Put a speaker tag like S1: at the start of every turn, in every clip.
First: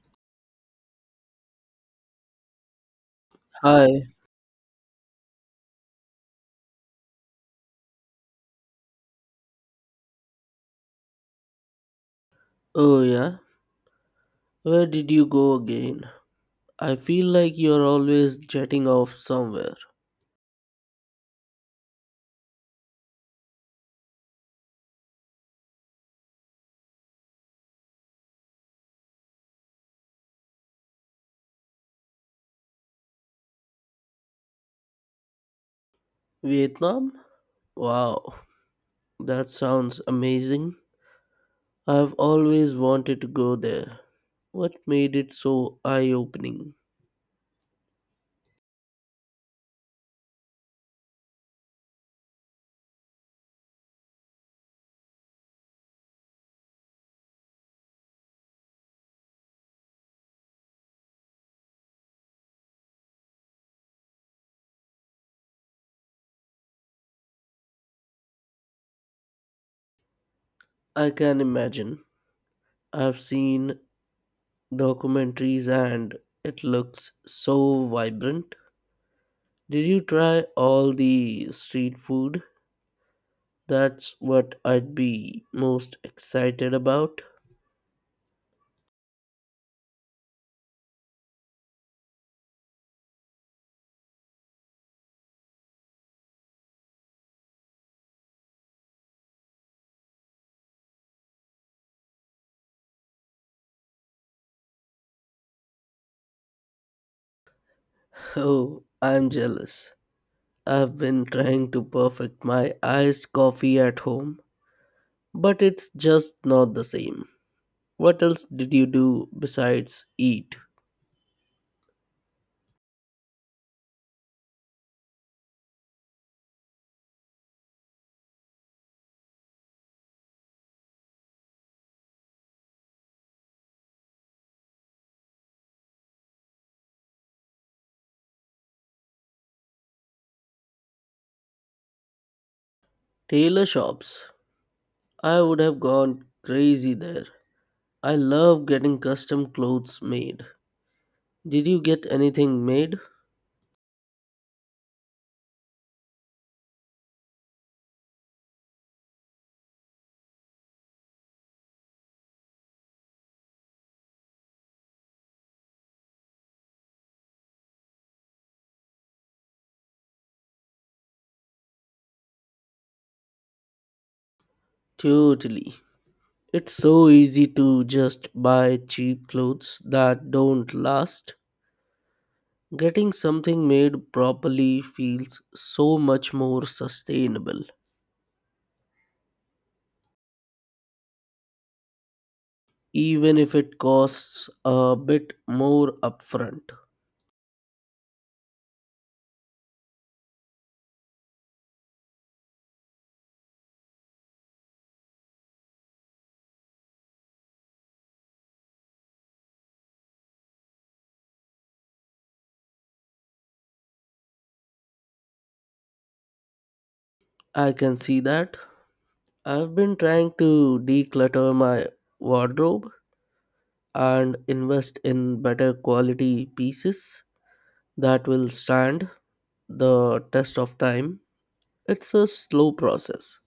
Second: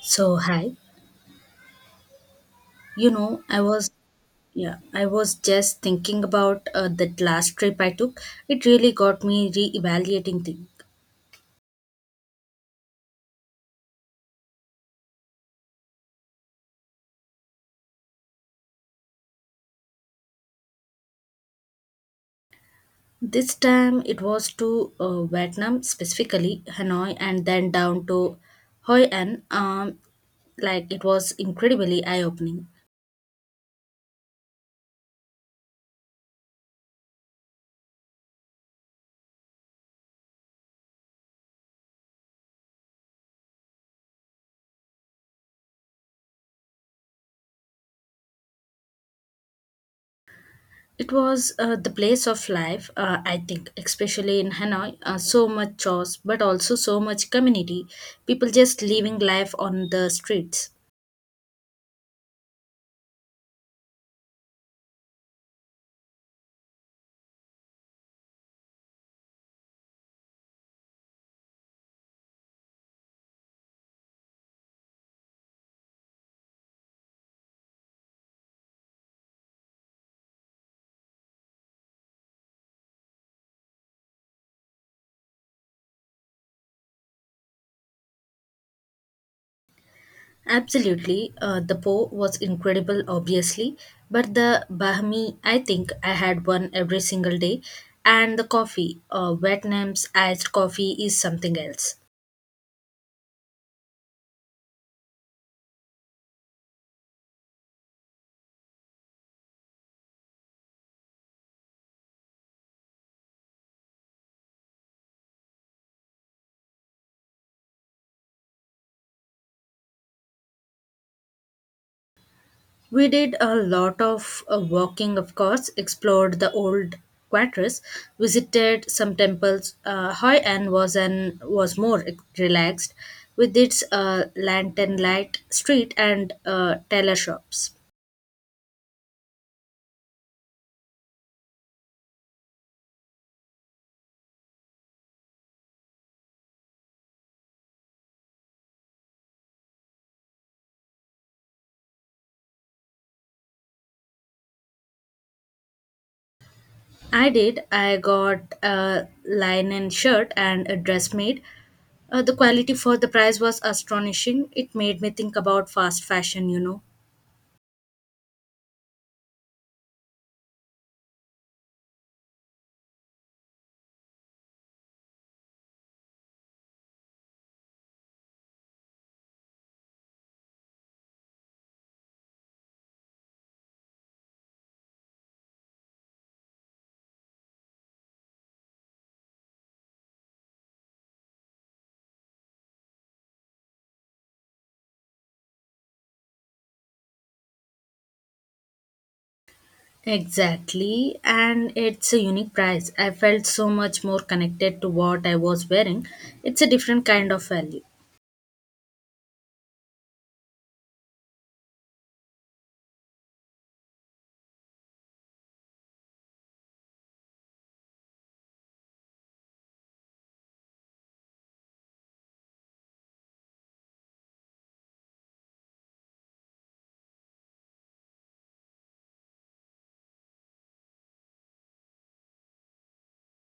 S1: So hi, I was
S2: Hi.
S1: yeah, I was just thinking about that last trip I took. It really got me re-evaluating things.
S2: Oh, yeah. Where did you go again? I feel like you're always jetting off somewhere.
S1: This time it was to Vietnam, specifically Hanoi, and then down to Hoi An. Like it was incredibly eye-opening.
S2: Vietnam? Wow. That sounds amazing. I've always wanted to go there. What made it so eye opening?
S1: It was the place of life, I think, especially in Hanoi. So much chores, but also so much community. People just living life on the streets.
S2: I can imagine. I've seen documentaries and it looks so vibrant. Did you try all the street food? That's what I'd be most excited about.
S1: Absolutely. The Po was incredible, obviously, but the Bahmi, I think I had one every single day. And the coffee, Vietnam's iced coffee, is something else.
S2: Oh, I'm jealous. I've been trying to perfect my iced coffee at home, but it's just not the same. What else did you do besides eat?
S1: We did a lot of walking, of course, explored the old quarters, visited some temples. Hoi An was more relaxed with its lantern light street and tailor shops.
S2: Tailor shops. I would have gone crazy there. I love getting custom clothes made. Did you get anything made?
S1: I did. I got a linen shirt and a dress made. The quality for the price was astonishing. It made me think about fast fashion.
S2: Totally. It's so easy to just buy cheap clothes that don't last. Getting something made properly feels so much more sustainable, even if it costs a bit more upfront.
S1: Exactly, and it's a unique price. I felt so much more connected to what I was wearing. It's a different kind of value.
S2: I can see that. I've been trying to declutter my wardrobe and invest in better quality pieces that will stand the test of time. It's a slow process,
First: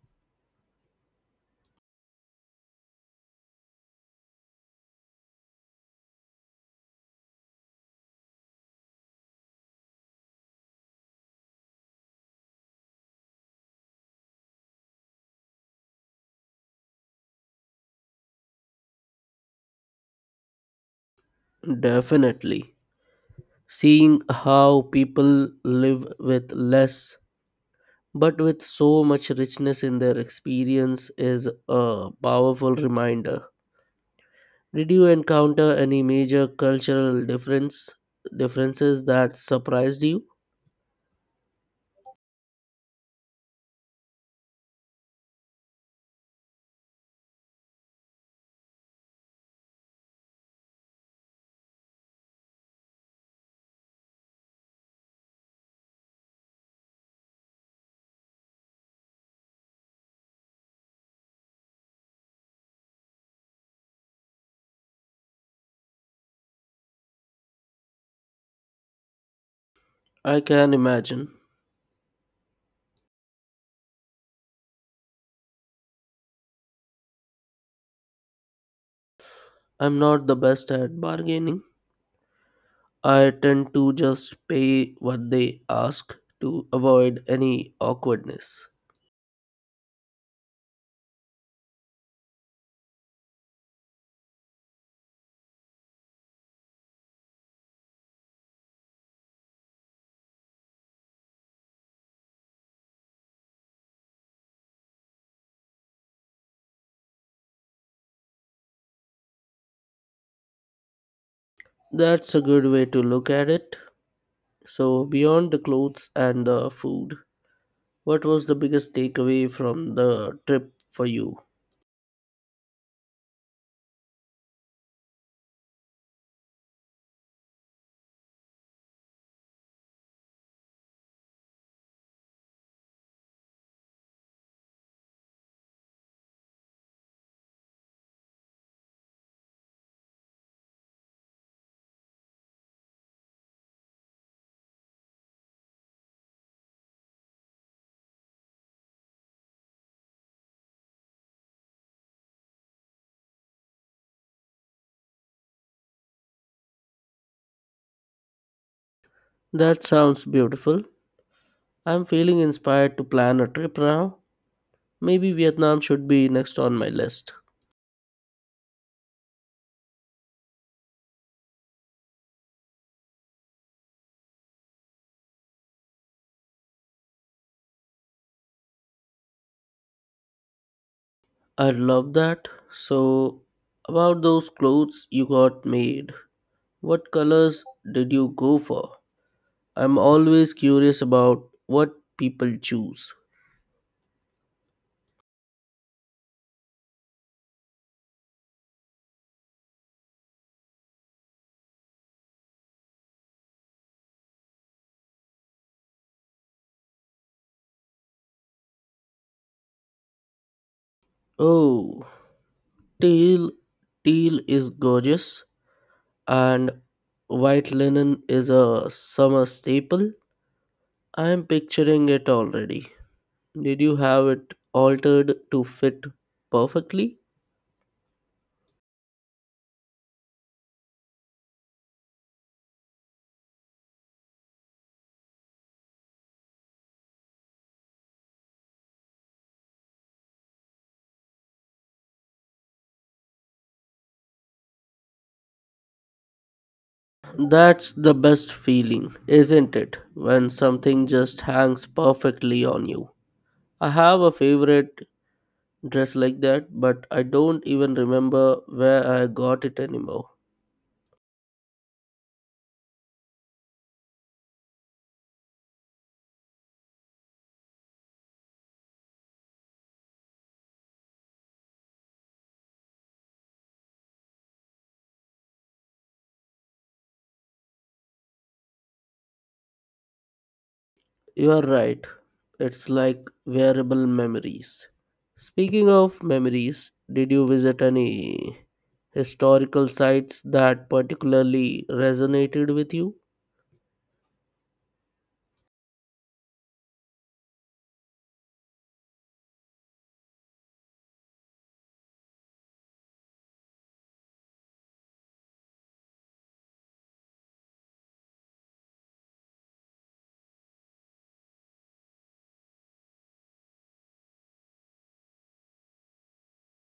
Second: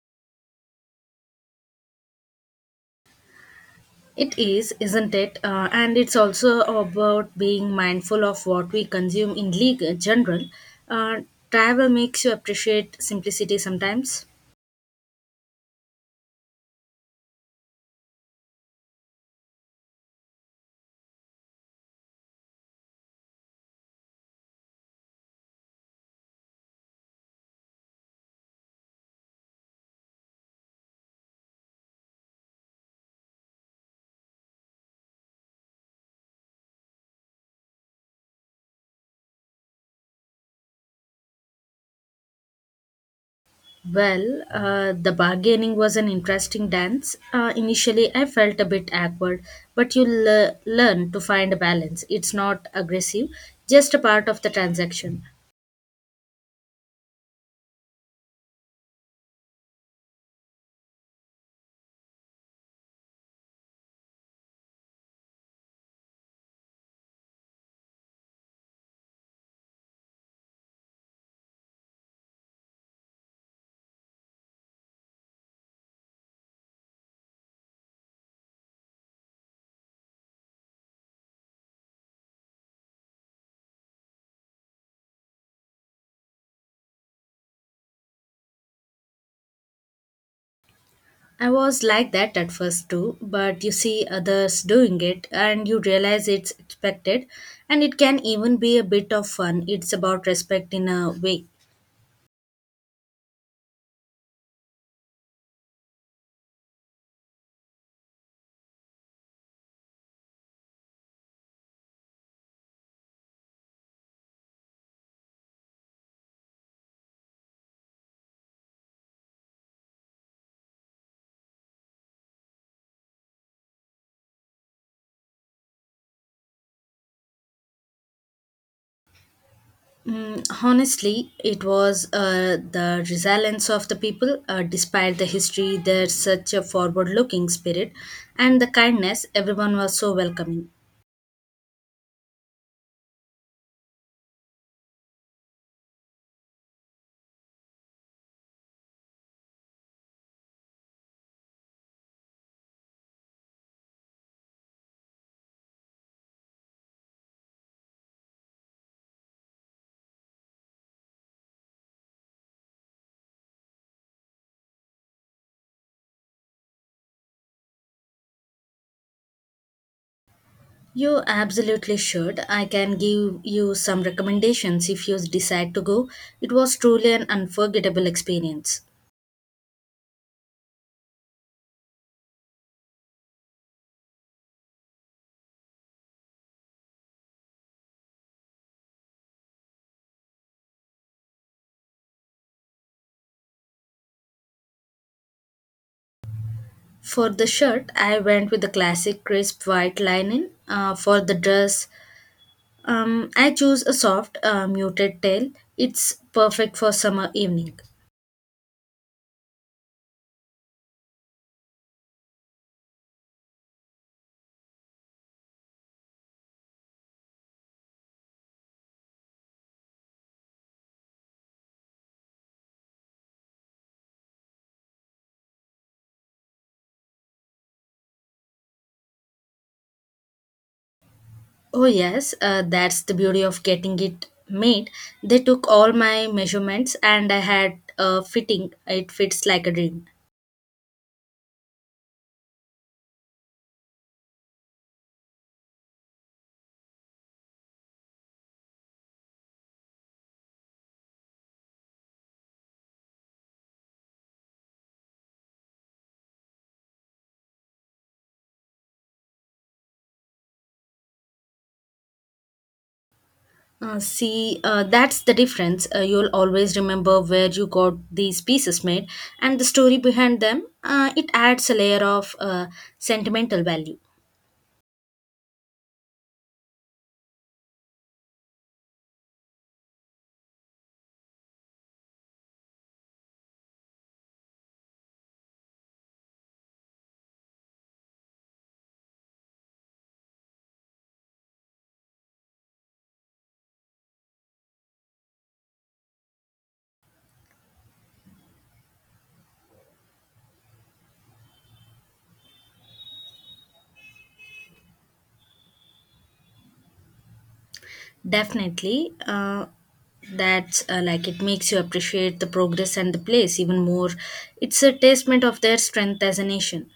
S1: It is, isn't it? And it's also about being mindful of what we consume in league general. Uh, travel makes you appreciate simplicity sometimes.
S2: definitely. Seeing how people live with less but with so much richness in their experience is a powerful reminder. Did you encounter any major cultural difference differences that surprised you?
S1: Well, the bargaining was an interesting dance. Initially, I felt a bit awkward, but you learn to find a balance. It's not aggressive, just a part of the transaction.
S2: I can imagine. I'm not the best at bargaining. I tend to just pay what they ask to avoid any awkwardness.
S1: I was like that at first too, but you see others doing it and you realize it's expected, and it can even be a bit of fun. It's about respect in a way.
S2: That's a good way to look at it. So, beyond the clothes and the food, what was the biggest takeaway from the trip for you?
S1: Honestly, it was the resilience of the people. Despite the history, there's such a forward looking spirit and the kindness, everyone was so welcoming.
S2: That sounds beautiful. I'm feeling inspired to plan a trip now. Maybe Vietnam should be next on my list.
S1: You absolutely should. I can give you some recommendations if you decide to go. It was truly an unforgettable experience.
S2: I love that. So, about those clothes you got made, what colors did you go for? I'm always curious about what people choose.
S1: For the shirt, I went with the classic crisp white linen. For the dress, I chose a soft, muted tail. It's perfect for summer evening.
S2: Oh, teal, teal is gorgeous, and white linen is a summer staple. I'm picturing it already. Did you have it altered to fit perfectly?
S1: Oh, yes, that's the beauty of getting it made. They took all my measurements and I had a fitting. It fits like a dream.
S2: That's the best feeling, isn't it? When something just hangs perfectly on you. I have a favorite dress like that, but I don't even remember where I got it anymore.
S1: See, that's the difference. You'll always remember where you got these pieces made and the story behind them. It adds a layer of sentimental value.
S2: You are right. It's like wearable memories. Speaking of memories, did you visit any historical sites that particularly resonated with you?
S1: Definitely. That it makes you appreciate the progress and the place even more. It's a testament of their strength as a nation.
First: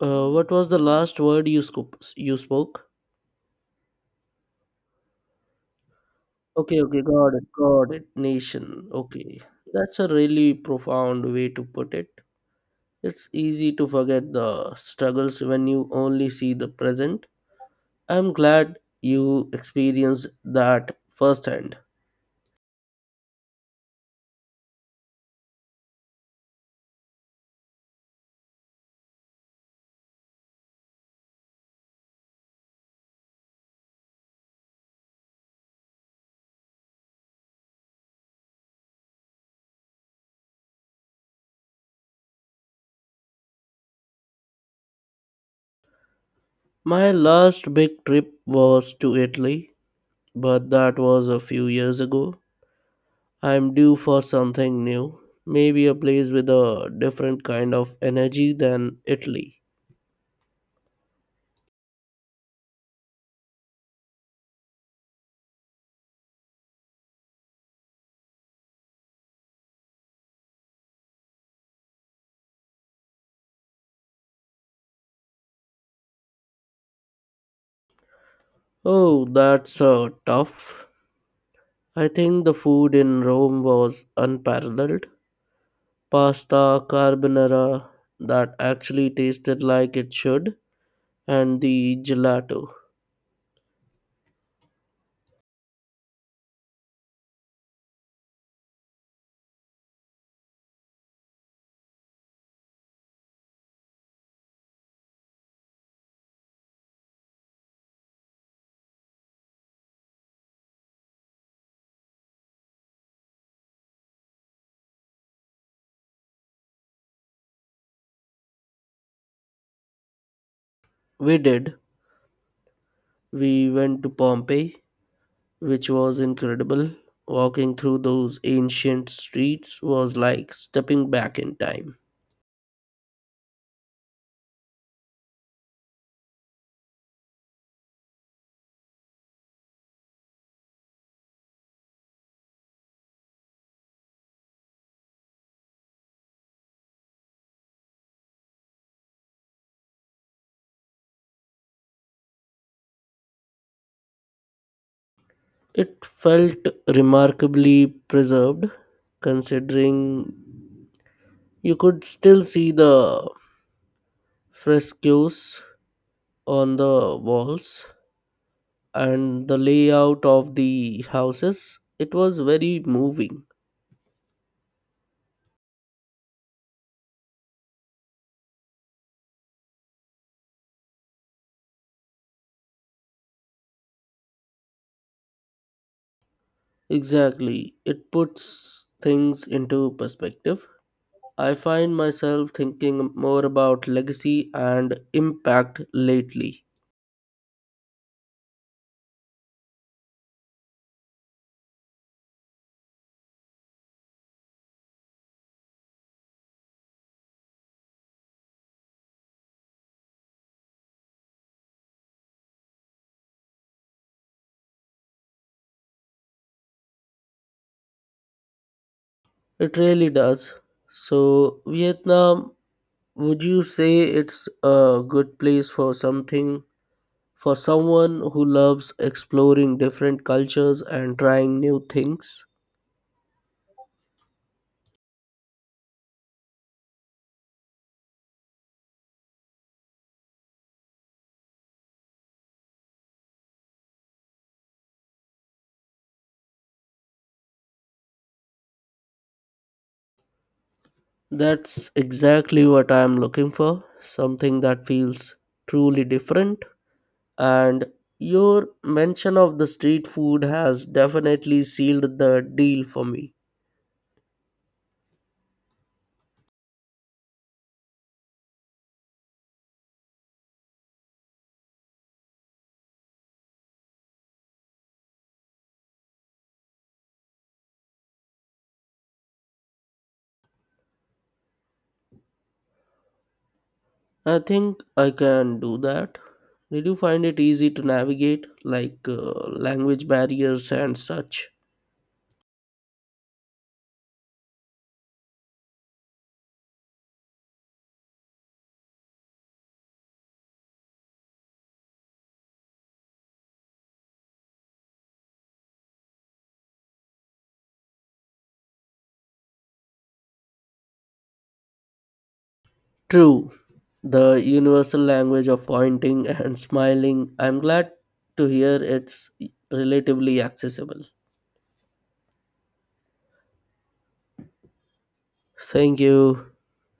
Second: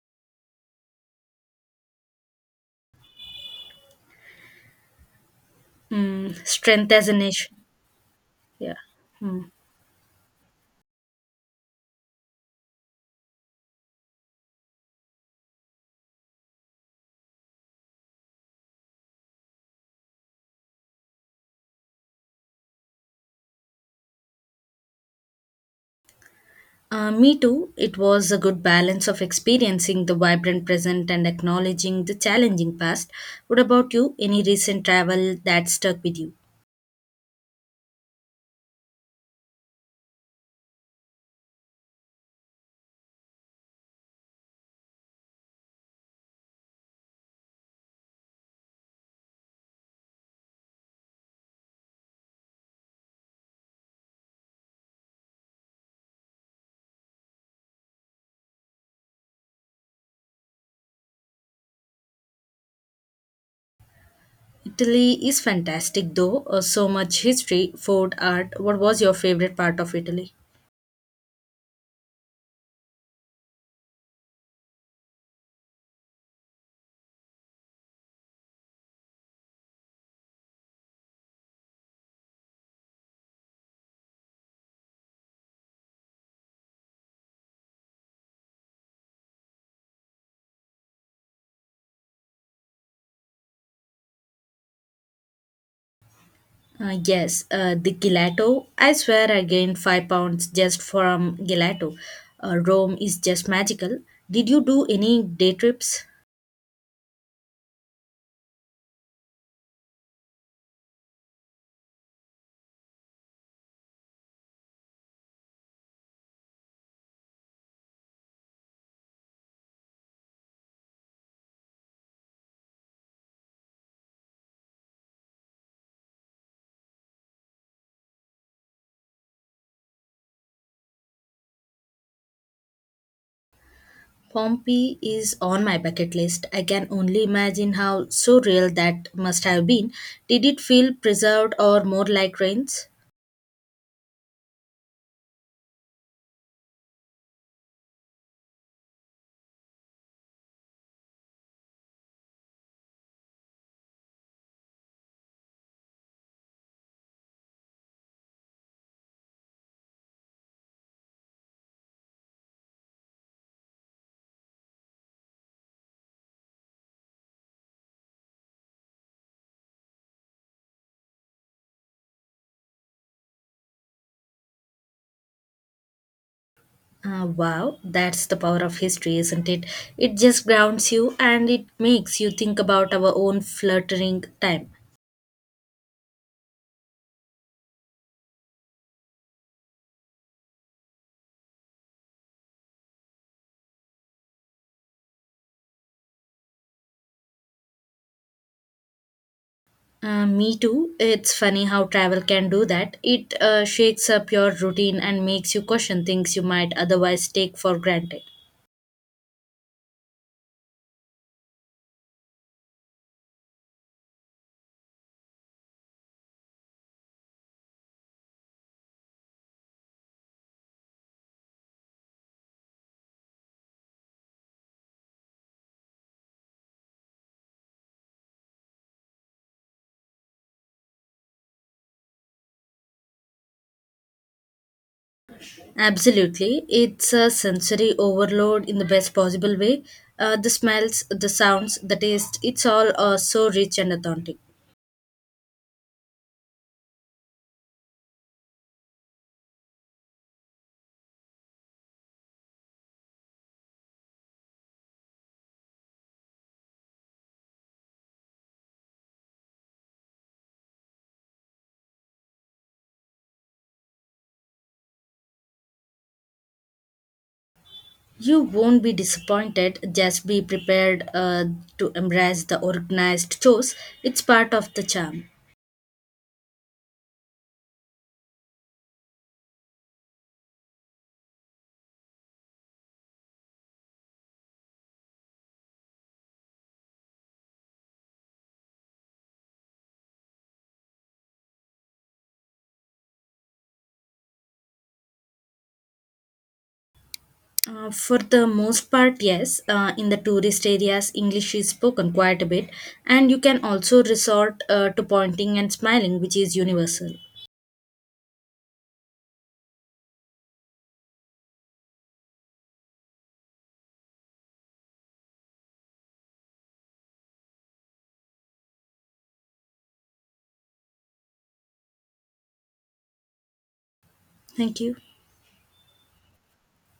S2: What was the last word you scoop you spoke?
S1: Mm,
S2: Okay,
S1: strength
S2: okay,
S1: as a
S2: got it,
S1: nation.
S2: got it.
S1: Yeah.
S2: Nation. Okay,
S1: Hmm.
S2: that's a really profound way to put it. It's easy to forget the struggles when you only see the present. I'm glad you experienced that firsthand.
S1: Me too. It was a good balance of experiencing the vibrant present and acknowledging the challenging past. What about you? Any recent travel that stuck with you?
S2: My last big trip was to Italy, but that was a few years ago. I'm due for something new, maybe a place with a different kind of energy than Italy.
S1: Italy is fantastic though. So much history, food, art. What was your favorite part of Italy?
S2: Oh, that's tough. I think the food in Rome was unparalleled. Pasta carbonara that actually tasted like it should, and the gelato.
S1: Yes, the gelato. I swear I gained 5 pounds just from gelato. Rome is just magical. Did you do any day trips?
S2: We did. We went to Pompeii, which was incredible. Walking through those ancient streets was like stepping back in time.
S1: Pompeii is on my bucket list. I can only imagine how surreal that must have been. Did it feel preserved or more like ruins?
S2: It felt remarkably preserved, considering you could still see the frescoes on the walls and the layout of the houses. It was very moving.
S1: Wow, that's the power of history, isn't it? It just grounds you and it makes you think about our own fluttering time.
S2: Exactly. It puts things into perspective. I find myself thinking more about legacy and impact lately.
S1: Me too. It's funny how travel can do that. It shakes up your routine and makes you question things you might otherwise take for granted.
S2: It really does. So, Vietnam, would you say it's a good place for something for someone who loves exploring different cultures and trying new things?
S1: Absolutely. It's a sensory overload in the best possible way. The smells, the sounds, the taste, it's all so rich and authentic.
S2: That's exactly what I am looking for something that feels truly different. And your mention of the street food has definitely sealed the deal for me.
S1: You won't be disappointed, just be prepared to embrace the organized chores. It's part of the charm.
S2: I think I can do that. Did you find it easy to navigate, language barriers and such?
S1: For the most part, yes. In the tourist areas, English is spoken quite a bit, and you can also resort to pointing and smiling, which is universal.
S2: True, the universal language of pointing and smiling. I'm glad to hear it's relatively accessible.
S1: Thank you.
S2: Thank you.